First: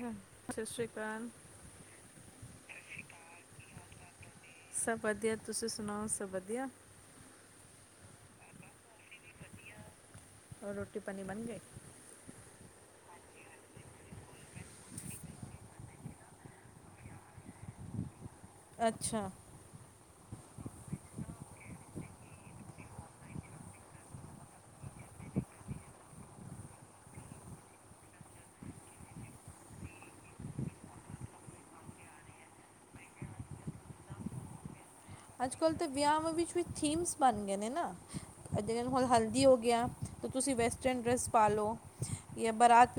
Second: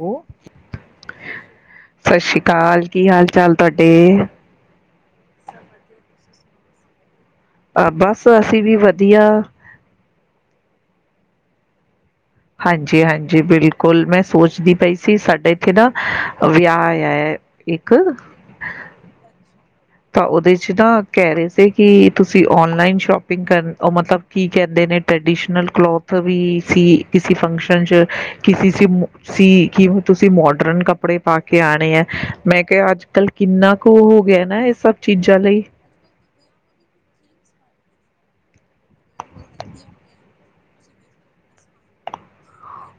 ਸਤਿ ਸ਼੍ਰੀ ਅਕਾਲ ਸਤਿ ਸ਼੍ਰੀ ਅਕਾਲ ਕੀ ਹਾਲ ਚਾਲ ਤੋਡੇ। ਸਭ ਵਧੀਆ ਤੁਸੀਂ ਸੁਣਾਓ ਸਬ ਵਧੀਆ। ਬਸ ਅਸੀਂ ਵੀ ਵਧੀਆ। ਰੋਟੀ ਪਾਨੀ ਬੰਨਗੇ। ਹਾਂਜੀ ਹਾਂਜੀ ਬਿਲਕੁਲ ਮੈਂ ਸੋਚਦੀ ਪਈ ਸੀ ਸਾਡੇ ਅੱਛਾ! ਤਾਂ ਓਦੇ ਚਧਾ ਕੈ ਰੇ ਸੀ ਕਿ ਤੁਸੀਂ ਔਨਲਾਈਨ ਸੌ਼ਪਿੰਗ ਕਰਨ ਮਤਲਬ ਕੀ ਕੈਂਦੇ ਨੇ ਟਰਡੀਸ਼ਨਲ ਕਲੋਥ ਵੀ ਸੀ ਕਿਸੇ ਫੰਕਸ਼ਨ ਚ ਕਿ ਸੀ ਕਿ ਹੁਣ ਤੁਸੀਂ ਮੌਡਰਨ ਕੱਪੜੇ ਪਾ ਕੇ ਆਣੇ ਐ ਮੈਂ ਕੇਆ ਅੱਜ ਕੱਲ ਕਿੰਨਾ ਕੁ ਹੋ ਗਿਐ ਨਾ ਸਭ ਚੀਜ਼ਾਂ ਅੱਜ ਲਈ ਕੱਲ ਤੇ ਵੇਆਂਵਾ ਵਿਚ ਥੀਂਮਸ ਬਣ ਗਏ ਨੇ ਨਾ ਏਨੂੰ ਹੁਣ ਹਲਦੀ ਹੋ ਗਿਆ ਤੁਸੀਂ ਵੈਸਟਰਨ ਡਰੈਸ ਪਾਲੋ ਬਰਾਤ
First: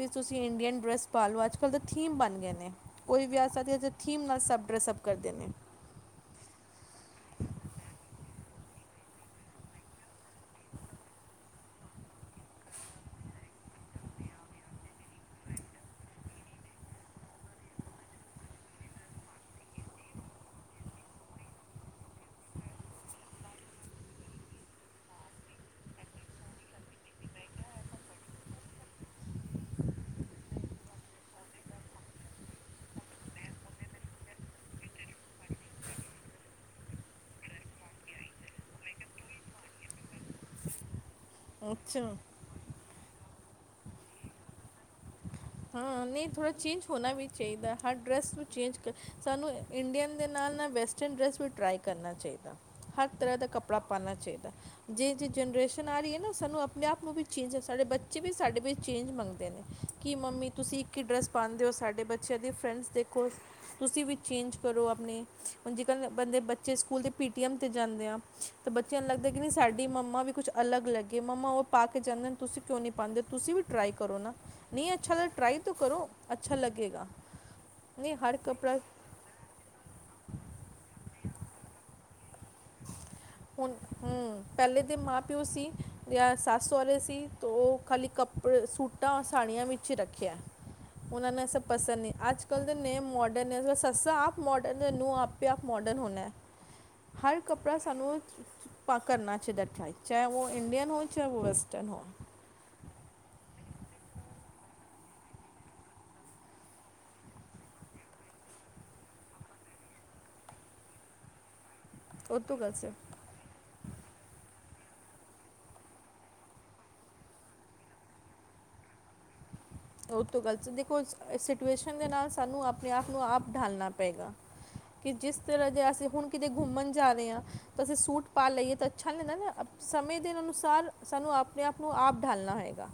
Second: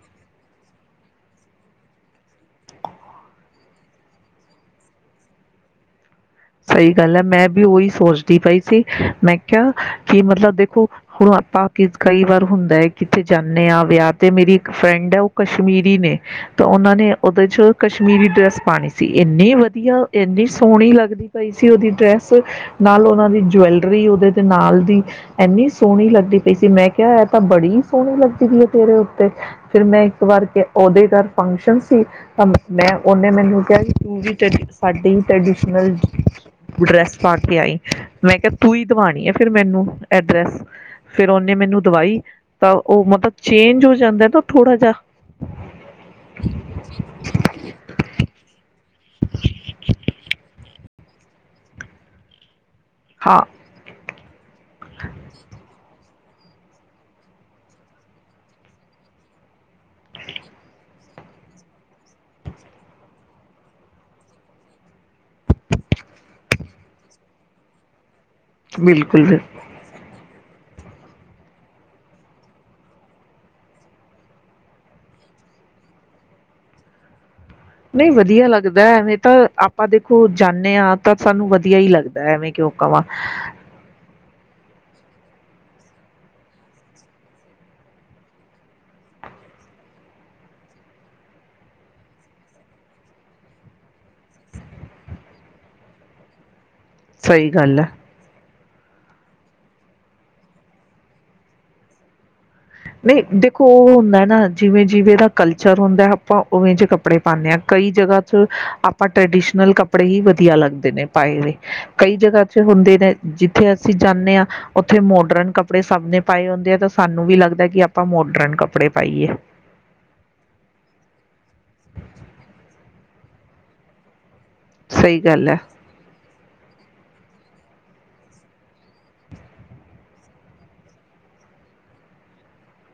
ਸਈ ਗੱਲ ਐ ਮੈਂ ਵੀ ਓਈ ਸੋਚਦੀ ਪਈ ਸੀ ਮੈਂ ਕੇਆ ਕੀ ਮਤਲਬ ਦੇਖੋ ਹੁਣ ਆਪਾਂ ਕਈ ਵਾਰ ਹੁੰਦਾ ਕਿਥੇ ਜਾਨੇ ਆ ਵਿਆਹ ਤੇ ਮੇਰੀ ਇੱਕ ਫਰੈਂਡ ਆ ਓ ਕਸ਼ਮੀਰੀ ਨੇ ਤਾਂ ਓਨਾਂ ਨੇ ਉਦੇ ਚ ਕਸ਼ਮੀਰੀ ਡਰੈਸ ਪਾਣੀ ਸੀ ਏਂਨੀ ਵਧੀਆ ਏਂਨੀ ਸੋਹਣੀ ਲੱਗਦੀ ਪਈ ਸੀ ਓਦੀ ਡਰੈਸ ਨਾਲ ਓਨਾਂ ਦੀ ਜੁਐਲਰੀ ਓਦੇ ਤੇ ਨਾਲ ਦੀ ਐਨੀ ਸੋਣੀ ਲੱਗਦੀ ਪਈ ਸੀ ਮੈਂ ਕੇਆ ਐ ਤਾਂ ਬੜੀ-ਫਿਰ ਮੈਂ ਇੱਕ ਵਾਰ ਓਦੇ ਹੀ ਘਰ ਫੰਕਸ਼ਨ ਸੀ-ਮੈਂ ਓਨੇ ਮੈਨੂੰ ਡਰੈਸ ਪਾ ਕੇ ਆਈ ਮੈਂ ਕੇਆ ਤੂੰ ਈ ਧਵਾਣੀ ਐ ਫਿਰ ਮੈਨੂੰ ਐਡਰੈਸ ਫਿਰ ਓਨੇ ਮੈਨੂੰ ਅੱਛਾ ਦਵਾਈ ਤਾਂ ਓ ਮਤਲਬ ਚੇਂਜ ਹੋ ਜਾਂਦਾ ਤਾਂ ਥੋੜ੍ਹਾ ਜਾ। ਹਾਂ ਨਈ ਥੋੜਾ ਚੇਂਜ ਹੋਨਾ ਵੀ ਚਾਈਦਾ, ਹਰ ਡਰੈੱਸ ਨੂੰ ਚੇਂਜ ਸਾਨੂੰ ਇੰਡੀਅਨ ਦੇ ਨਾਲ-ਨਾਲ ਵੈਸਟਰਨ ਡਰੈੱਸ ਵੀ ਟਰਾਈ ਕਰਨਾ ਚਾਈਦਾ। ਹਰ ਤਰ੍ਹਾ ਹਾਂ ਦਾ ਕੱਪੜਾ ਪਾਨਾ ਚਾਈਦਾ। ਜੇ ਜ ਜਨਰੇਸ਼ਨ ਆ ਰਈ ਏ। ਸਾਨੂੰ ਅਪਨੇ ਆਪ ਨੂੰ ਵੀ ਚੇਂਜ, ਸਾਡੇ ਬੱਚੇ ਵੀ ਸਾਡੇ ਵੀ ਚੇਂਜ ਮੰਗਦੇ ਨੇ ਕਿ ਮੰਮੀ ਤੁਸੀਂ ਇੱਕ ਹੀ ਡਰੈਸ ਪਾਂਦੇ ਓ ਸਾਡੇ ਬੱਚਿਆਂ ਦੀ ਫਰੈਂਡਸ ਦੇਖੋ, ਤੁਸੀਂ ਵੀ ਚੇਂਜ ਕਰੋ ਆਪਨੇ ਹੁਨ ਜੇਕਰ ਬੰਦੇ ਬੱਚੇ ਸਕੂਲ ਦੇ ਪੀ ਟੀ ਐੱਮ 'ਤੇ ਜਾਂਦੇ ਆ। ਤੇ ਬੱਚਿਆਂ ਨੂੰ ਲੱਗਦਾ ਬਿਲਕੁਲ ਕਿ ਨਹੀਂ ਸਾਡੀ ਮੰਮਾ ਵੀ ਕੁਛ ਅਲੱਗ ਲੱਗੇ ਮੰਮਾ ਓ ਪਾ ਕੇ ਜਾਂਾਹਦੇ ਤੁਸੀਂ ਕਿਉਂ ਨਹੀਂ ਪਾਂਦੇ ਤੁਸੀਂ ਵੀ ਟਰਾਈ ਕਰੋ ਨਾ, ਨਹੀਂ ਅੱਛਾੱ ਟਰਾਈ ਤੋਂ ਕਰੋ, ਅੱਛਾ ਲੱਗੇਗਾ। ਨਈ ਨਹੀਂ ਹਰ ਵਦੀਆ ਕੱਪੜਾ ਲੱਗਦਾ, ਐਵੇ ਤਾਂ ਆਪਾਂ ਦੇਖੋ ਜਾਨੇ ਆ। ਤਾ ਸਾਨੂੰ ਵਦੀਆ ਈ ਲੱਗਦਾ ਐਵੇਂ ਕਿਓ ਕਵਾਂ। ਹੁਨ, ਹੂੰ ਪਹਿਲੇ ਦੇ ਮਾਂ-ਪਿਓ ਸੀ ਯਾਂ ਸੱਸ ਸੋਰੇ ਸੀ ਤੋਂ ਖਾਲੀ ਕੱਪੜੇ ਸੂਟਾਂ, ਸਾੜੀਆਂ ਵਿੱਚ ਹੀ ਰੱਖਿਆ, ਉਨਾ ਨੂੰ ਏ ਸਬ ਪਸੰਦ ਨਈ, ਅੱਜ-ਕੱਲ ਦੇ ਨੇ ਮੋਡਨ ਨੇ ਸੱਸਾਂ ਆਪ ਮੋਡਨ ਨੇ ਨੂੰ ਆਪੇ ਆਪ ਮੋਡਨ ਹੋਨਾ। ਹਰ ਸਹੀ ਕੱਪੜਾ ਗੱਲ ਹੈ ਸਾਨੂੰ ਕਰਨਾ ਚਾਹੀਦਾ ਟਰਾਈ, ਚਾਏ ਓ ਇੰਡੀਅਨ ਹੋ ਚਾਹੇ ਓ ਵੈਸਟਰਨ ਹੋ। ਨਹੀਂ, ਦੇਖੋ ਓਹ ਹੁੰਦਾ ਨਾ ਜਿਵੇਂ ਜਿਵੇਂ ਦਾ ਕਲਚਰ ਹੁੰਦਾ ਅੱਪਾ ਓਵੇਂ ਜਏ ਕੱਪੜੇ ਪਾਨੇ ਆ, ਕਈ ਜਗਾ ਚ ਆਪਾਂ ਟੈਰਡੀਸ਼ਨਲ ਕੱਪੜੇ ਹੀ ਵਧੀਆ ਲੱਗਦੇ ਨੇ ਪਾਏ ਵੇ। ਕਈ ਉਹ ਜਗ੍ਹਾ ਤੋਂ ਚ ਗਲਤ ਹੈ ਹੁੰਦੇ ਨੇ, ਜਿੱਥੇ ਅਸੀਂ ਜਾਨੇ ਆ ਓੱਥੇ ਮੋਡਰਨ ਕੱਪੜੇ ਸਬ ਨੇ ਪਾਏ ਹੁੰਦੇ ਆ ਤਾਂ ਸਾਨੂੰ ਵੀ ਲੱਗਦਾ ਕਿ ਆਪਾਂ ਮੋਡਰਨ ਕੱਪੜੇ ਪਾਈਏ। ਉਹ ਤੋਂ ਗਲਤ ਦੇਖੋ ਸਿਚੁਏਸ਼ਨ ਦੇ ਨਾਲ ਸਾਨੂੰ ਆਪਣੇ ਆਪ ਨੂੰ ਆਪ ਢਾਲਣਾ ਪਏਗਾ ਕਿ ਸਹੀ ਜਿਸ ਗੱਲ ਹੈ ਤਰ੍ਹਾਂ ਜੇ ਅਸੀਂ ਹੁਣ ਕਿਤੇ ਘੁੰਮਣ ਜਾ ਰਹੇ ਹਾਂ ਤਾਂ ਅਸੀਂ ਸੂਟ ਪਾ ਲਈਏ ਤਾਂ ਅੱਛਾ ਨਹੀਂ ਨਾ, ਸਮੇਂ ਦੇ ਅਨੁਸਾਰ ਸਾਨੂੰ ਆਪਣੇ ਆਪ ਨੂੰ ਆਪ ਡਾਲਣਾ ਹੈਗਾ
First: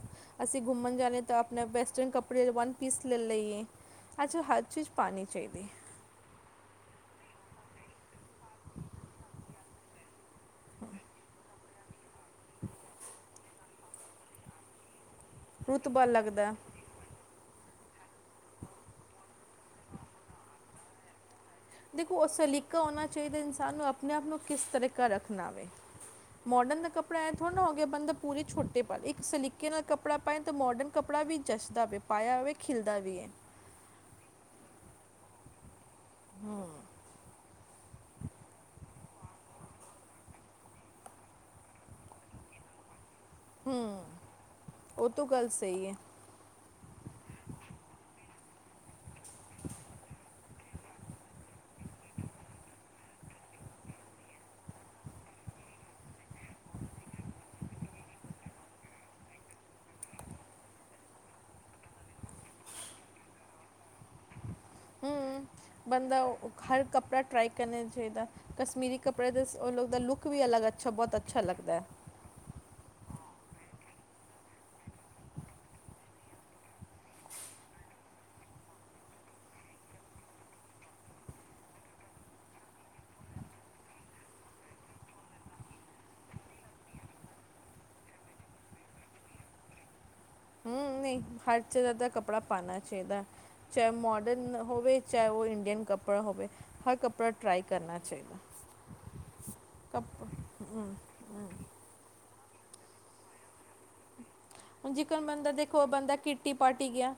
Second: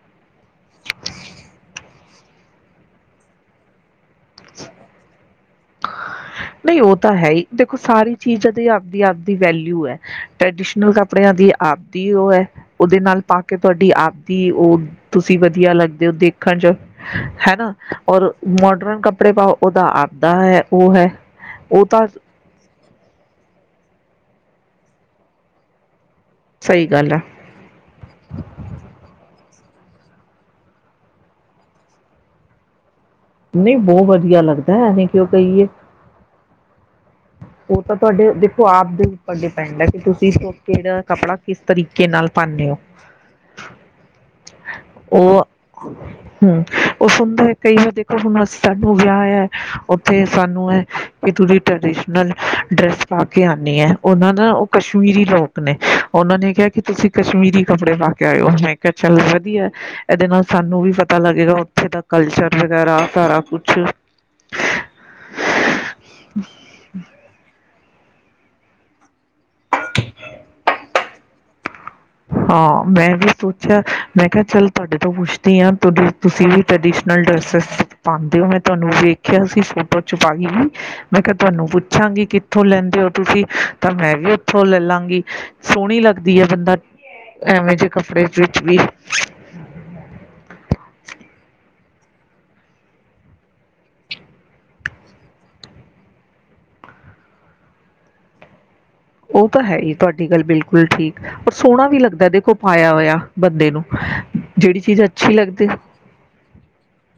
ਅਸੀਂ ਗੁੰਮਣ ਜਾ ਰਹੇ ਹਾਂ ਤਾਂ ਆਪ ਆਪਣੇ ਵੈਸਟਰਨ ਕਪੜੇ ਵਨ ਪੀਸ ਲੈ ਲਈਏ ਅੱਜਾ ਹਰ ਚੀਜ਼ ਪਾਣੀ ਚਾਹੀਦੀ ਉਹ ਤਾਂ ਹੈ ਹੀ ਦੇਖੋ ਸਾਰੀ ਚੀਜ਼ਾਂ ਦੇ ਆਪਦੀ ਆਪਦੀ ਵੈਲਿਊ ਹੈ ਟ੍ਰਡੀਸ਼ਨਲ ਕੱਪੜਿਆਂ ਦੀ ਆਪਦੀ ਉਹ ਐ, ਉਹਦੇ ਨਾਲ ਪਾ ਕੇ ਤੁਹਾਡੀ ਆਪਦੀ ਉਹ ਤੁਸੀਂ ਵਧੀਆ ਰੁਤਬਾ ਲੱਗਦੇ ਔ ਲੱਗਦਾ ਦੇਖਣ ਚ ਹਨਾ, ਔਰ ਮੋਡਰਨ ਕੱਪੜੇ ਪਾਉ, ਉਹਦਾ ਆਪਦਾ ਹੈ ਉਹ ਹੈ ਦੇਖੋ ਉਹ ਸਲੀਕ ਕਾ ਹੋਣਾ ਚਾਹੀਦਾ ਇਨਸਾਨ ਨੂੰ ਆਪਣੇ ਆਪ ਨੂੰ ਕਿਸ ਤਰੀਕਾ ਰੱਖਣਾ ਵੇ ਮੋਡਰਨ ਸਹੀ ਦਾ ਗੱਲ ਕਪੜਾ ਹੈ ਐ ਥੋੜ੍ਹਾ ਹੋ ਗਿਆ ਬੰਦਾ ਪੂਰੇ ਛੋਟੇ ਪ [unintelligible] ਇੱਕ ਸਿਲ ਕੇ ਨਾਲ ਕੱਪੜਾ ਪਏਣ ਤਾਂ ਮੋਡਨ ਕੱਪੜਾ ਵੀ ਜੱਚਦਾ ਵੀ ਪਾਇਆ ਹੋਵੇ ਖਿਲਦਾ ਵੀ ਹੈ ਨਹੀਂ ਬਹੁਤ ਵਧੀਆ ਲੱਗਦਾ ਐਵੇਂ ਕਿਉ ਕਹੀਏ ਹਮ ਉਹ ਤਾਂ ਤੁਹਾਡੇ ਦੇਖੋ ਆਪ ਦੇ ਉੱਪਰ ਡਿਪੈਂਡ ਹੈ ਕਿ ਤੁਸੀਂ ਕਿਹੜਾ ਕੱਪੜਾ ਕਿਸ ਤਰੀਕੇ ਨਾਲ ਪਾਨੇ ਹੋ ਹਮ ਉਹ ਤੋ ਗੱਲ ਸਹੀ ਹੈ ਹੂੰ ਉਹ ਸੁਣਦਾ ਕਈ ਵਾਰ ਦੇਖੋ ਹੁਣ ਸਾਨੂੰ ਵਿਆਹ ਹੈ ਉੱਥੇ ਸਾਨੂੰ ਹੈ ਕਿ ਫੁਲੀ ਟਰਡੀਸ਼ਨ ਨਾਲ ਡਰੈਸ ਪਾ ਕੇ ਆਨੀ ਐ ਉਹਨਾਂ ਨਾ ਉਹ ਕਸ਼ਮੀਰੀ ਲੋਕ ਨੇ ਉਹਨਾਂ ਨੇ ਕਿਹਾ ਕਿ ਤੁਸੀਂ ਕਸ਼ਮੀਰੀ ਕੱਪੜੇ ਪਾ ਕੇ ਆਇਓ ਮੈਂ ਕਿਹਾ ਚੱਲ ਵਧੀਆ ਇਹਦੇ ਨਾਲ ਸਾਨੂੰ ਵੀ ਪਤਾ ਲੱਗੇਗਾ ਉੱਥੇ ਦਾ ਕਲਚਰ ਵਗੈਰਾ ਸਾਰਾ ਕੁਛ ਹਮ ਬੰਦਾ ਹਰ ਕੱਪੜਾ ਟਰਾਈ ਕਰਨੇ ਚ ਚਾਹੀਦਾ ਕਸਸਮੀਰੀ ਕੱਪੜੇ ਦੇ ਲੁੱਕ ਵੀ ਲੱਗ ਅੱਛਾ ਬਹੁਤ ਅੱਛਾ ਲੱਗਦੈ ਹਾਂ, ਮੈਂ ਵੀ ਸੋਚਿਆ। ਮੈਂ ਕਿਹਾ ਚਲ ਤੁਹਾਡੇ ਤੋਂ ਪੁੱਛਦੀ ਆਂ, ਤੁਸੀਂ ਵੀ ਟਰੈਡੀਸ਼ਨਲ ਡਰੈਸਜ ਪਾਂਦੇ ਹੋ। ਮੈਂ ਤੁਹਾਨੂੰ ਵੇਖਿਆ ਸੀ ਫੋਟੋ ਚ ਪਾਈ ਹੋਈ। ਮੈਂ ਕਿਹਾ ਤੁਹਾਨੂੰ ਪੁੱਛਾਂਗੀ, ਕਿੱਥੋਂ ਲੈਂਦੇ ਹੋ ਤੁਸੀਂ ਤਾਂ ਮੈਂ ਵੀ ਉੱਥੋਂ ਲੈ ਲਾਂਗੀ, ਸੋਹਣੀ ਲੱਗਦੀ ਹੈ ਬੰਦਾ ਐਵੇਂ ਜੇ ਕੱਪੜੇ ਵਿੱਚ ਵੀ ਹੂੰ ਨਹੀਂ ਹਰ ਜਗਾ ਦਾ ਕੱਪੜਾ ਪਾਣਾ ਚਾਹੀਦਾ। ਚਾਹੇ ਉਹ ਮੋਡਰਨ ਹੋਵੇ, ਚਾਹੇ ਉਹ ਇੰਡੀਅਨ ਕੱਪੜਾ ਹੋਵੇ, ਹਰ ਕੱਪੜਾ ਟਰਾਈ ਕਰਨਾ ਚਾਹੀਦਾ। ਉ ਤਾ ਹੈ ਈ ਕੱਪ ਤੁਹਾਡੀ ਗੱਲ ਬਿਲਕੁਲ ਠੀਕ, ਉ ਸੋਹਣਾ ਵੀ ਲੱਗਦਾ ਦੇਖੋ ਪਾਇਆ ਹੋਇਆ ਬੰਦੇ ਨੂੰ ਜਿਹੜੀ ਹੁਣ ਚੀਜ਼ ਜਿਕਨ ਅੱਛੀ ਬੰਦਾ ਲੱਗਦੀ ਦੇਖੋ ਬੰਦਾ ਕਿੱਟੀ ਪਾਰਟੀ ਗਿਆ,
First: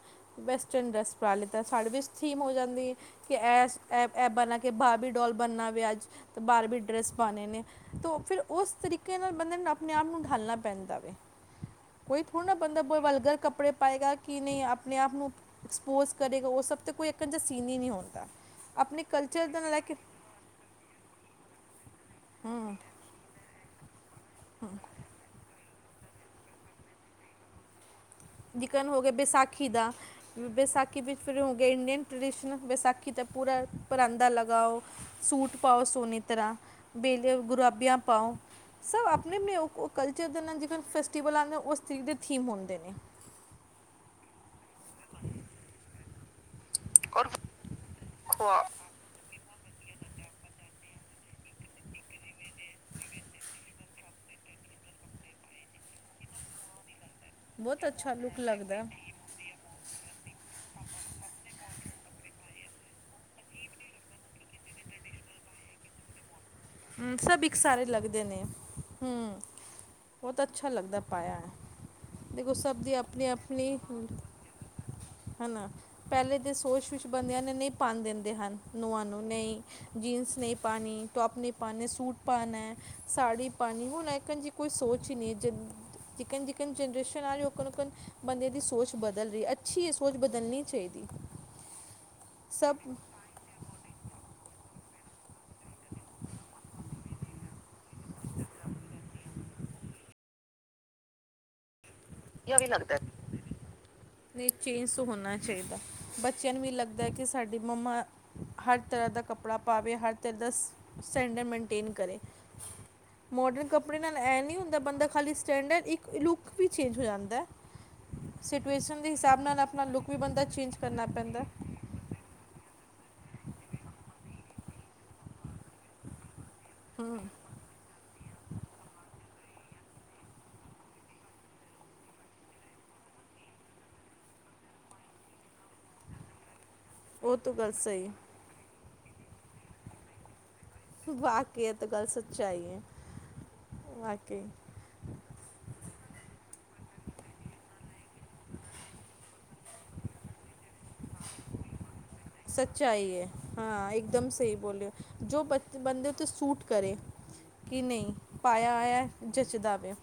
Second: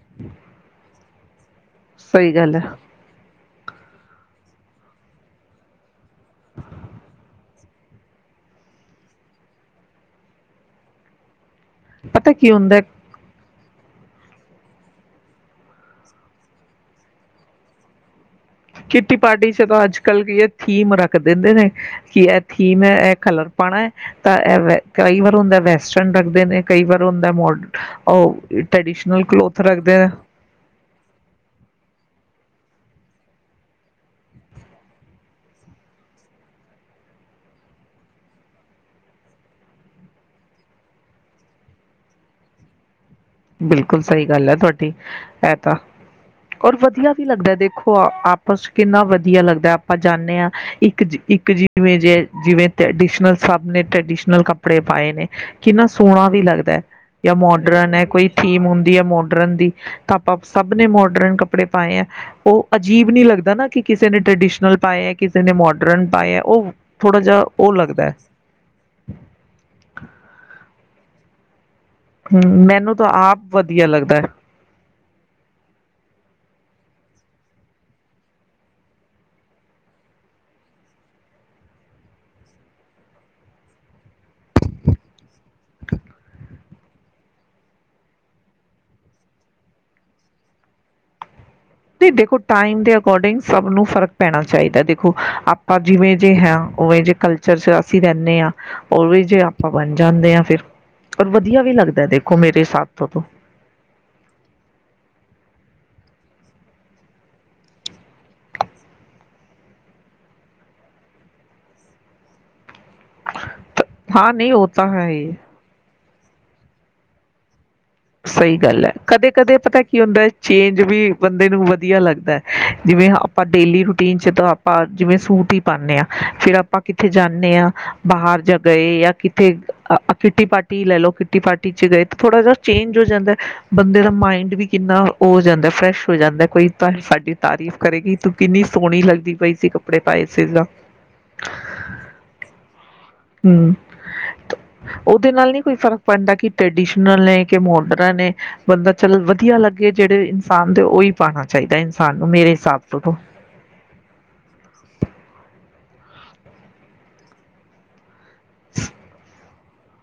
ਵੈਸਟਰਨ ਡਰੈਸ [unintelligible] ਤਾਂ ਸਾਡੇ ਚ ਸਹੀ ਥੀਮ ਹੋ ਗੱਲ ਹੈ ਜਾਂਦੀ ਏ ਕਿ ਐਸ ਐ ਐ ਪਾਨਾ ਕਿ ਬਾਬੀ ਡੋਲ ਬਣਨਾ ਵੇ ਅੱਜ ਤੇ ਬਾਰਬੀ ਡਰੈਸ ਪਾਨੇ ਨੇ ਤੋ ਫਿਰ ਉਸ ਤਰੀਕੇ ਨਾਲ ਬੰਦੇ ਨੂੰ ਆਪਣੇ ਆਪ ਨੂੰ ਡਾਹਲਣਾ ਪੈਂਦਾ ਵੇ ਕੋਈ ਪਤਾ ਥੋੜੀ ਕੀ ਨਾ ਹੁੰਦਾ ਬੰਦਾ ਹੈ, ਬ ਵਲਗਰ ਕੱਪੜੇ ਪਾਏਗਾ ਕਿ ਨੀ ਆਪਣੇ ਆਪ ਨੂੰ ਐਕਸਪੋਜ਼ ਕਰੇਗਾ। ਓ ਸਭ ਤੇ ਕੋਈ ਏਕਨ ਜੇਆ ਸੀਨ ਹੀ ਨੀ ਹੋਂਦਾ। ਕਿੱਟੀ ਪਾਟੀ ਚ ਤਾਂ ਅੱਜ ਕੱਲ੍ਹ ਕੀ ਏ ਥੀਮ ਰੱਖ ਦਿੰਦੇ ਨੇ ਕੀ ਐ ਥੀਮ ਐ ਐ ਕਲਰ ਪਾਣਾ ਐ ਤਾਂ ਐਂਵੈ ਕਈ ਵਾਰ ਹੁੰਦਾ ਵੈ ਸਨ ਰੱਖਦੇ ਨੇ ਕਈ ਵਾਰ ਹੁੰਦਾ ਮੋਡ ਉਹ ਜੇਕਨੂੰ ਹੋ ਗਏ ਟਰਡੀਸ਼ਨਲ ਕਲੋਥ ਬੇਸਾਖੀ ਦਾ, ਰੱਖਦੇ ਨੇ ਬੇਸਾਖੀ ਵਿੱਚ ਫਿਰ ਹੋ ਗਏ ਇੰਡੀਅਨ ਟਰੀਸ਼ਨ ਵਿਸਾਖ [unintelligible] ਕਿਤੇ ਪੂਰਾ ਪਰਾਂਦਾ ਲਗਾਓ, ਸੂਟ ਪਾਓ, ਸੋਣੀ ਤਰ੍ਹਾਂ ਬਿਹਲੇ ਗੁਰਾਬੀਆਂ ਪਾਓ। ਸਭ ਆਪਣੇ-ਆਪਣੇ ਓ ਕਲਚਰ ਦੇ ਨਾਲ ਜਿਕਰ ਫੈਸਟੀਵਲ ਆਂਦੈ ਉਸ ਤ ਦੇ ਥੀਮ ਹੁੰਦੇ ਨੇ। ਬਿਲਕੁਲ ਸਹੀ ਗੱਲ ਐ ਤੁਹਾਡ [unintelligible] ਔਰ ਵਧੀਆ ਵੀ ਲੱਗਦੈ ਦੇਖੋ ਆਪਸ ਚ ਕਿੰਨਾ ਵਧੀਆ ਲੱਗਦ ਆਪਾਂ ਜਾਨੇ ਆਂ। ਇੱਕ-ਇੱਕ ਜਿਵੇਂ ਜੇ ਜਿਵੇਂ ਟਰਡੀਸ਼ਨਲ ਸਭ ਨੇ ਟਰਡੀਸ਼ਨਲ ਕੱਪੜੇ ਪਾਏ ਨੇ, ਕਿੰਨਾ ਸੋਣਾ ਵੀ ਲੱਗਦੈ। ਯਾ ਬਹੁਤ ਮੋਡਰਨ ਐ ਅੱਛਾ ਕੋਈ ਲੁੱਕ ਥੀਮ ਲੱਗਦਾ ਹੈ। ਹੁੰਦੀ ਐ ਮੋਡਰਨ ਦੀ ਤਾਂ ਆਪਾਂ ਸਭ ਨੇ ਮੋਡਰਨ ਕੱਪੜੇ ਪਾਏ ਐ ਓ ਅਜੀਬ ਨੀ ਲੱਗਦਾ ਨਾ ਕਿ ਕਿਸੇ ਨੇ ਟ੍ਰਡੀਸ਼ਨਲ ਪਾਇਐ, ਕਿਸੇ ਨੇ ਮੋਡਰਨ ਪਾਇਆ। ਹੰਮ ਸਭ ਇੱਕ ਸਾਰੇ ਲੱਗਦੇ ਨੇ, ਹੰਮ ਬੋਤ ਅੱਛਾ ਲੱਗਦਾ ਪਾਇਆ ਐ। ਹਮ, ਦੇਖੋ ਸਭ ਮੈਨੂੰ ਦੀ ਤਾਂ ਆਪ ਅਪਨੀ-ਅਪਨੀ ਵਧੀਆ ਹੰ, ਲੱਗਦਾ ਹੇਨਾ ਪੈਲੇ ਦੀ ਸੋਚ ਵਿਚ ਬੰਦਿਆਂ ਨੇ ਨਈ ਪਾਣ ਦਿੰਦੇ ਹਨ ਨੂਆਂ ਨੂੰ, ਨਈ ਜਿਨਸ ਨਈ ਪਾਣੀ, ਟੋਪ ਨਈ ਪਾਨੇ ਸੂਟ ਪਾਨੈ, ਸਾੜੀ ਪਾਣੀ ਹੁਣ ਏਕਨ-ਜੀ ਕੋਈ ਸੋਚ ਨਈ ਏ। ਜਿਕਨ-ਜਿਕਨ ਜਨਰੇਸ਼ਨ ਆ ਰਹੀ ਹੈ ਓਕਨ-ਓਕਨ ਬੰਦੇ ਦੀ ਸੋਚ ਬਦਲ ਰੀ ਏ। ਅੱਛੀ ਏ ਸੋਚ ਬਦਲਨੀ ਚੈਦੀਏ। ਤੇ ਦੇਖੋ ਟਾਈਮ ਦੇ ਅਕੋਰਡਿੰਗ ਸਭ ਨੂੰ ਫਰਕ ਪੈਣਾ ਚਾਹੀਦੈ ਦੇਖੋ, ਆਪਾਂ ਜਿਵੇਂ ਜਿਹੇ ਹਾਂ ਉਵੇਂ ਜੇ ਕਲਚਰ ਚ ਅਸੀਂ ਰਹਨੇ ਹਾਂ ਉਵੇ ਜਿਹੇ ਆਪਾਂ ਬਣ ਜਾਂਦੇ ਹਾਂ ਫਿਰ ਓਰ ਵਧੀਆ ਵੀ ਲੱਗ ਵਧੀਆ ਵੀ ਲੱਗਦਾ ਐ ਨਹੀਂ ਚੇਂਜ ਤੋ ਹੋਣਾ ਚਾਹੀਦਾ ਬੱਚਿਆਂ ਨੂੰ ਵੀ ਲੱਗਦਾ ਕਿ ਸਾਡੀ ਮੰਮਾ ਹਰ ਤਰ੍ਹਾਂ ਦਾ ਕੱਪੜਾ ਪਾਵੇ, ਹਰ ਤਰ੍ਹਾਂ ਦਾ ਸਟੈਂਡਰਡ ਮੇਨਟੇਨ ਕਰੇ ਮੋਡਰਨ ਕੱਪੜੇ ਨਾਲ ਹਾਂ ਐ ਨਹੀਂ ਨੀ ਉਹ ਹੁੰਦਾ ਤਾਂ ਬੰਦਾ ਹੈ ਹੀ ਖਾਲੀ ਸਟੈਂਡਰ ਇੱਕ ਲੂਕ ਵਿੱਚ ਚੇਂਜ ਹੋ ਜਾਂਦੈ ਸਹੀ ਗੱਲ ਏ, ਕਦੇ ਕਦੇ ਪਤਾ ਕੀ ਲੁੱਕ ਵੀ ਹੁੰਦਾ ਬੰਦਾ ਚੇਂਜ ਕਰਨਾ ਵੀ ਪੈਂਦਾ ਬੰਦੇ ਨੂੰ ਹੈ। ਵਧੀਆ ਲੱਗਦੈ। ਜਿਵੇਂ ਆਪਾਂ ਡੇਲੀ ਰੂਟੀਨ ਚ ਤਾਂ ਆਪਾਂ ਜਿਵੇਂ ਸੂਟ ਈ ਪਾਨੇ ਹਾਂ ਫਿਰ ਆ ਆਪਾਂ ਕਿੱਥੇ ਜਾੱਨੈ ਆ ਬਾਹਰ ਜਾ ਗਏ ਯਾ ਤੇ ਕਿੱਟੀ ਪਾਰਟੀ ਲੈ ਲਓ ਕਿੱਟੀ ਪਾਰਟੀ ਚ ਗਏ ਤੇ ਥੋੜਾ ਜਾ ਚੇਂਜ ਹੋ ਜਾਂਦਾ ਏ ਬੰਦੇ ਦਾ ਮਾਇੰਡ ਵੀ ਕਿੰਨਾ ਓ ਜਾਂਦਾ ਫਰੈਸ਼ ਹੋ ਜਾਂਦਾ ਕੋਈ ਤਾਂ ਹਿ ਸਾਡੀ ਉਹ ਤਾਂ ਗੱਲ ਤਾਰੀਫ਼ ਸਹੀ ਕਰੇਗੀ, ਤੂੰ ਕਿੰਨੀ ਸੋਹਣੀ ਲੱਗਦੀ ਪਈ ਸੀ ਕੱਪੜੇ ਪਾਏ ਸੀ ਤਾਂ ਬਾਕੀ ਇਹ ਤਾਂ ਗੱਲ ਸੱਚਾਈ ਏ। ਹਮ ਉਹਦੇ ਨਾਲ ਨੀ ਕੋਈ ਫ਼ਰਕ ਪੈਂਦਾ ਕਿ ਟਰਡੀਸ਼ਨ ਨਾਲੇ ਏ ਕਿ ਮੋਡਰਨ ਏ, ਬੰਦਾ ਚੱਲ ਵਧੀਆ ਲੱਗੇ ਜਿਹੜੇ ਇਨਸਾਨ ਦੇ ਉਹੀ ਪਾਉਣਾ ਚਾਹੀਦਾ। ਇਨਸਾਨ ਨੂੰ ਮੇਰੇ ਹਿਸਾਬ ਤੋਂ ਸੱਚਾਈ ਤਾਂ ਐ ਹਾਂ ਇੱਕਦਮ ਸਹੀ ਬੋਲੇ ਔ ਜੋ ਬੰਦੇ ਉੱਤੇ ਸੂਟ ਕਰੇ ਕਿ ਨਹੀਂ ਪਾਇਆ ਆਇਆ ਜਚਦਾ ਪਿਆ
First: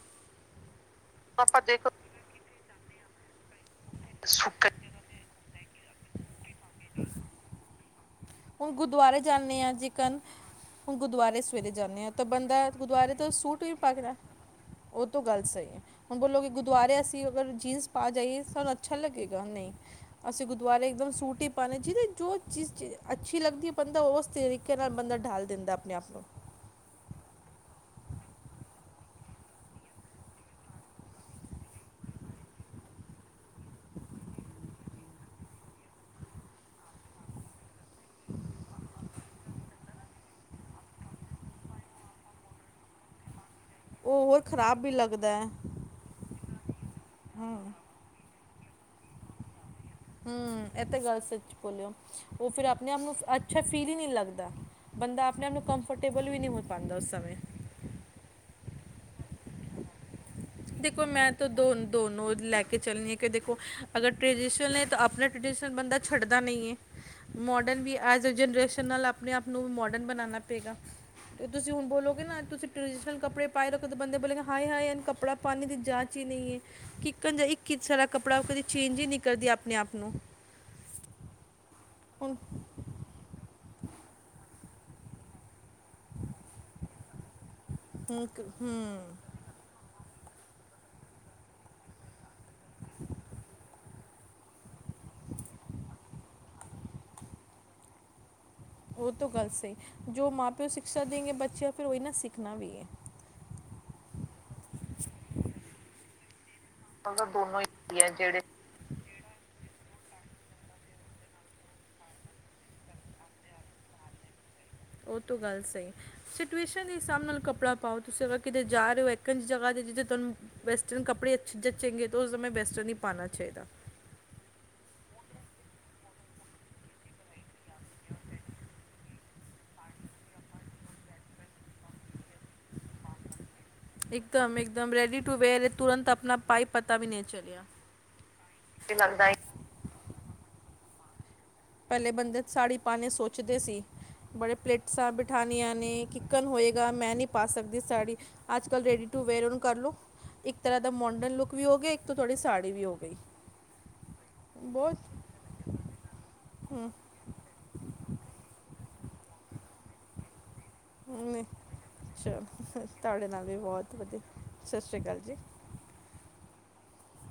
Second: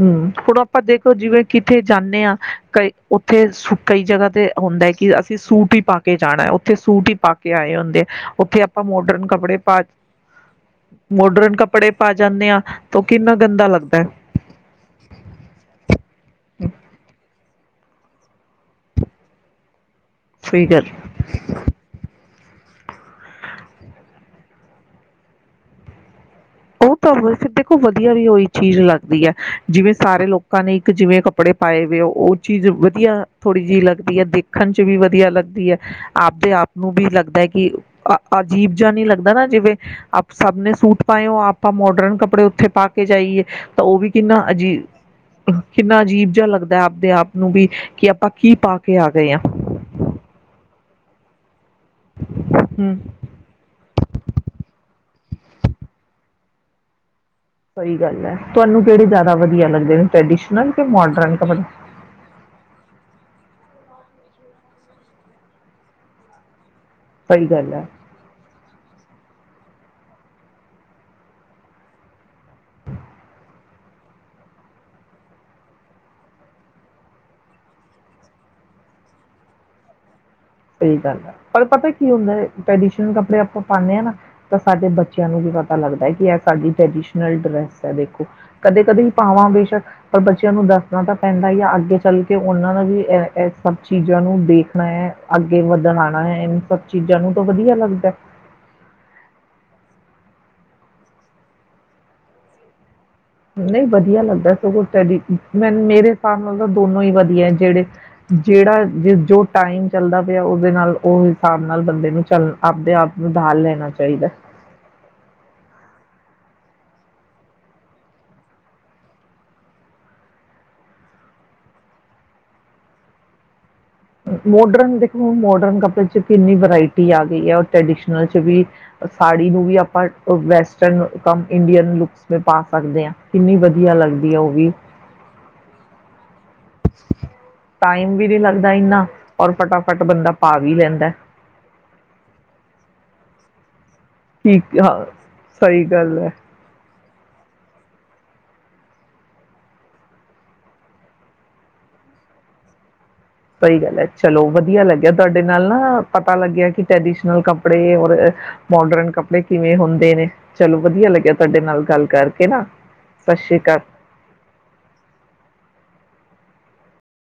ਹਮ ਆਪਾਂ ਦੇਖੋ ਜਿਵੇਂ ਆਪਾਂ ਕਿੱਥੇ ਦੇਖੋ ਜਾਂਨੇ ਆਂ ਕ ਉੱਥੇ ਕਈ ਜਗ੍ਹਾ ਤੇ ਸੁੱਕੇ ਹੁੰਦਾ ਐ ਕਿ ਅਸੀਂ ਸੂਟ ਹੀ ਪਾ ਕੇ ਕੇ ਜਾਣਾ ਉੱਥੇ ਸੂਟ ਹੀ ਪਾ ਕੇ ਆਏ ਹੁੰਦੇ ਉੱਥੇ ਹੁਣ ਆਪਾਂ ਗੁਦੁਆਰੇ ਮੋਡਰਨ ਕੱਪੜੇ ਜਾਂਨੇ ਆਂ ਪਾ ਜਿਕਨ ਹੁਣ ਗੁਦੁਆਰੇ ਮੋਡਰਨ ਸਵੇਰੇ ਕੱਪੜੇ ਜਾਂਨੇ ਆਂ ਪਾ ਤਾਂ ਜਾਂਦੇ ਹਾਂ ਬੰਦਾ ਤਾਂ ਉਹ ਗੁਦੁਆਰੇ ਤੋਂ ਕਿੰਨਾ ਸੂਟ ਗੰਦਾ ਵੀ ਪਾ ਕੇ ਲੱਗਦਾ ਉਹ ਤੋਂ ਗੱਲ ਸਹੀ ਹੈ ਹੁਣ ਬੋਲੋ ਕਿ ਗੁਦੁਆਰੇ ਅਸੀਂ ਅਗਰ ਜੀਨਸ ਪਾ ਜਾਈਏ ਸਾਨੂੰ ਅੱਛਾ ਲੱਗੇਗਾ ਨਹੀਂ। ਅਸੀਂ ਸਹੀ ਗੱਲ ਗੁਦੁਆਰੇ ਇੱਕਦਮ ਸੂਟ ਹੀ ਪਾਣੇ ਚਾਹੀਦੇ ਜੋ ਚੀਜ਼ [unintelligible] ਅੱਛੀ ਲੱਗਦੀ ਹੈ ਬੰਦਾ ਉਹ ਉਸ ਤਰੀਕੇ ਨਾਲ ਬੰਦਾ ਡਾਲ ਦਿੰਦਾ ਆਪਣੇ ਆਪ ਨੂੰ ਉਹ ਤਾਂ ਦੇਖੋ ਵਧੀਆ ਵੀ ਉਹੀ ਚੀਜ਼ ਲੱਗਦੀ ਐ ਜਿਵੇਂ ਸਾਰੇ ਲੋਕਾਂ ਨੇ ਇੱਕ ਜਿਵੇਂ ਕੱਪੜੇ ਪਾਏ ਵਏ ਹੋ ਉਹ ਚੀਜ਼ ਵਧੀਆ ਥੋੜ੍ਹੀ ਜਿਹੀ ਲੱਗਦੀ ਹੈ ਦੇਖਣ ਚ ਵੀ ਵਧੀਆ ਲੱਗਦੀ ਹੈ ਆਪਦੇ ਆਪ ਨੂੰ ਵੀ ਲੱਗਦੈ ਕਿ ਅਜੀਬ ਜਿਹਾ ਨਹੀਂ ਲੱਗਦਾ ਨਾ ਜਿਵੇਂ ਆਪ ਸਭ ਨੇ ਸੂਟ ਪਾਏ ਹੋ ਆਪ ਆਪਾਂ ਮੋਡਰਨ ਕੱਪੜੇ ਉੱਥੇ ਪਾ ਕੇ ਜਾਈਏ ਤਾਂ ਉਹ ਵੀ ਹੋਰ ਕਿੰਨਾ ਅਜੀ ਖ਼ਰਾਬ ਵੀ ਲੱਗਦਾ ਹੈ ਕਿੰਨਾ ਅਜੀਬ ਜਿਹਾ ਲੱਗਦਾ [unintelligible] ਦੇ ਆਪ ਨੂੰ ਹਾਂ ਵੀ ਕਿ ਆਪਾਂ ਕੀ ਪਾ ਕੇ ਆ ਗਏ ਆ ਹਮ ਇਹ ਤੇ ਗੱਲ ਸੱਚ ਲ ਉਹ ਫਿਰ ਆਪਣੇ ਹਮ ਆਪ ਨੂੰ ਅੱਛਾ ਫੀਲ ਹੀ ਨਹੀਂ ਲੱਗਦਾ ਬੰਦਾ ਆਪ ਮੈਨੂੰ ਕੰਫਰਟੇਬਲ ਵੀ ਨਹੀਂ ਹੋ ਪਾਉਂਦਾ ਉਸ ਸਮੇਂ ਸਹੀ ਗੱਲ ਹੈ ਤੁਹਾਨੂੰ ਕਿਹੜੇ ਜ਼ਿਆਦਾ ਵਧੀਆ ਲੱਗਦੇ ਨੇ ਟ੍ਰਡੀਸ਼ਨਲ ਕਿ ਦੇਖੋ ਮੈਂ ਮੋਡਰਨ ਤਾਂ ਕੱਪੜੇ ਦੋ ਦੋਨੋ ਲੈ ਕੇ ਚੱਲਣੀ ਆ ਕਿ ਦੇਖੋ ਅਗਰ ਟਰਡੀਸ਼ਨਲ ਹੈ ਤਾਂ ਆਪਣਾ ਟਰਡੀਸ਼ਨ ਬੰਦਾ ਛੱਡਦਾ ਨਹੀਂ ਹੈ। ਸਹੀ ਗੱਲ ਮੋਡਰਨ ਹੈ ਵੀ ਆ ਐਜ਼ ਏ ਜਨਰੇਸ਼ਨ ਨਾਲ ਆਪਣੇ ਆਪ ਨੂੰ ਮੋਡਰਨ ਬਣਾਣਾ ਪਏਗਾ ਅਤੇ ਤੁਸੀਂ ਹੁਣ ਬੋਲੋਗੇ ਨਾ ਤੁਸੀਂ ਟਰਡੀਸ਼ਨਲ ਕੱਪੜੇ ਪਾਏ ਰਓ ਤਾਂ ਬੰਦੇ ਬੋਲਗੇ ਹਾਏ ਹਏ ਐਨੂੰ ਕੱਪੜਾ ਪਾਨੇ ਦੀ ਜਾਂਚ ਹੀ ਨਹੀਂ ਹੈ। ਕਿਕਨ ਇੱਕ ਹੀ ਸਾਰਾ ਕੱਪੜਾ ਕਦੇ ਚੇਂਜ ਹੀ ਨਹੀਂ ਕਰਦੀ ਆਪਣੇ ਆਪ ਨੂੰ ਸਹੀ ਗੱਲ ਆ ਪਰ ਪਤਾ ਕੀ ਹੁੰਦਾ ਹੁਣ ਹੈ ਟ੍ਰੈਡੀਸ਼ਨਲ ਕੱਪੜੇ ਆਪਾਂ ਪਾਨੇ ਆਂ ਨਾ ਤਾਂ ਸਾਡੇ ਬੱਚਿਆਂ ਨੂੰ ਵੀ ਪਤਾ ਲੱਗਦਾ ਐ ਕਿ ਇਹ ਸਾਡੀ ਟਰੈਡੀਸ਼ਨਲ ਡਰੈਸ ਦੇਖੋ ਹੁਣ ਕ- ਹਮ, ਕਦੇ ਕਦੇ ਪਾਵਾਂ ਬੇਸ਼ੱਕ ਪਰ ਬੱਚਿਆਂ ਨੂੰ ਦੱਸਣਾ ਤਾਂ ਪੈਂਦਾ ਹੀ ਆ ਅੱਗੇ ਚੱਲ ਕੇ ਉਹਨਾਂ ਦਾ ਵੀ ਇਹ ਸਭ ਚੀਜ਼ਾਂ ਨੂੰ ਦੇਖਣਾ ਹੈ ਅੱਗੇ ਵਧਣ ਆਣਾ ਹੈ ਇਹਨ ਸਭ ਚੀਜ਼ਾਂ ਨੂੰ ਤਾਂ ਵਧੀਆ ਲੱਗਦਾ ਉਹ ਤਾਂ ਗੱਲ ਸਹੀ ਜੋ ਮਾਂ ਪਿਓ ਸਿਕਸ਼ਾ ਦੇਂਗੇ ਬੱਚਿਆਂ ਫਿਰ ਉਹੀ ਨਾ ਸਿੱਖਣਾ ਵੀ ਐ ਨਈਂ ਵਧੀਆ ਲੱਗਦੈ ਸਗੋਂ ਟਰਡੀਸ਼ਨ, ਮੈਨ ਮੇਰੇ ਹੇਸਾਬ ਨਾਲ ਤਾਂ ਦੋਨੋਂ ਈ ਮਤਲਬ ਵਧੀਆ ਦੋਨੋਂ ਜੇਹੜੇ ਹੀ ਹੈ ਜਿਹੜੇ ਜੇਹੜਾ ਜੋ ਟਾਈਮ ਚੱਲਦਾ ਪੇਆ ਓਦੇ ਨਾਲ ਓ ਹਿਸਾਬ ਨਾਲ ਬੰਦੇ ਨੂੰ ਚੱਲ ਆਪ ਉ ਤੋਂ ਗੱਲ ਸਈ ਸਟਓਏਸ਼ਨ ਦੇ ਹਿਸਾਬ ਨਾਲ ਕੱਪੜਾ ਪਾਓ ਤੁਸੀਂ ਕਿਤੇ ਜਾ ਰਹੇ ਹੋ ਏਕਨ ਜੀ ਜਗਾ ਮੋਡਰਨ ਦੇਖੋ ਹੁਣ ਮੋਡਰਨ ਕੱਪੜੇ ਚ ਕਿੰਨੀ ਵਰਾਇਟੀ ਆ ਗਈ ਐ ਟ੍ਰੈਡੀਸ਼ਨਲ ਚ ਵੀ, ਸਾੜੀ ਨੂੰ ਵੀ ਆਪਾਂ ਵੈਸਟਨ ਕੰਮ ਇੰਡੀਅਨ ਲੁੱਕਸ ਪਾ ਸਕਦੇ ਆਂ ਕਿੰਨੀ ਵੀ ਵਧੀਆ ਲੱਗਦੀ ਹੈ ਉਹ ਇੱਕਦਮ ਇੱਕਦਮ ਰੈਡੀ ਟੂ ਵੇਅਰ ਏ ਤੁਰੰਤ ਆਪਣਾ ਪਾਈਪ ਟਾਈਮ ਵੀ ਨੀ ਲੱਗਦਾ ਤੇ ਇੰਨਾ ਲੱਗਦਾ ਹੈ ਔਰ ਫਟਾਫਟ ਬੰਦਾ ਪਾ ਵੀ ਲੈਂਦੈ। ਪੈਲੇ ਬੰਦੇ ਸਾੜੀ ਪਾਣੇ ਸੋਚਦੇ ਸੀ। ਬੜੇ ਠੀਕ ਹਾਂ ਪਲੇਟਸਾਂ ਬਿਠਾਨੀਆਂ ਸਹੀ ਨੇ ਗੱਲ ਹੈ ਕਿਕਨ ਹੋਏਗਾ ਮੈਨੀ ਪਾ ਸਕਦੀ ਸਾੜੀ। ਅੱਜ ਕੱਲ ਰੈਡੀ ਟੂ ਵੇਅਰ ਓਨੂੰ ਕਰ ਲੋ। ਇੱਕ ਤਰ੍ਹਾਂ ਦਾ ਮੋਂਡਨ ਲੁੱਕ ਵੀ ਓ ਗਈ, ਇੱਕ ਤੋਂ ਤੋਡੀ ਸਾੜੀ ਵੀ ਓ ਗਈ। ਸਈ ਗੱਲ ਐ। ਚਲੋ ਵਧੀਆ ਲੱਗਿਆ ਬਹੁਤ ਤੁਆਡੇ ਨਾਲ ਨਾ ਪਤਾ ਲੱਗਿਆ ਕਿ ਹਮ ਟੈਡੀਸ਼ਨਲ ਕੱਪੜੇ ਔਰ ਮੋਡਰਨ ਕੱਪੜੇ ਕਿਵੇਂ ਹੁੰਦੇ ਨੇ। ਚਲੋ ਵਧੀਆ ਹਂ ਲੱਗਿਆ ਨੇ, ਤੁਹਾਡੇ ਨਾਲ ਗੱਲ ਕਰਕੇ ਨਾ ਅੱਛਾ ਤੋਡੇ ਸਤਿ ਨਾਲ ਵੀ ਸ਼੍ਰੀ ਅਕਾਲ ਬੋਤ ਵਧੀਆ ਸਤਿ ਸ਼੍ਰੀ ਅਕਾਲ ਜੀ।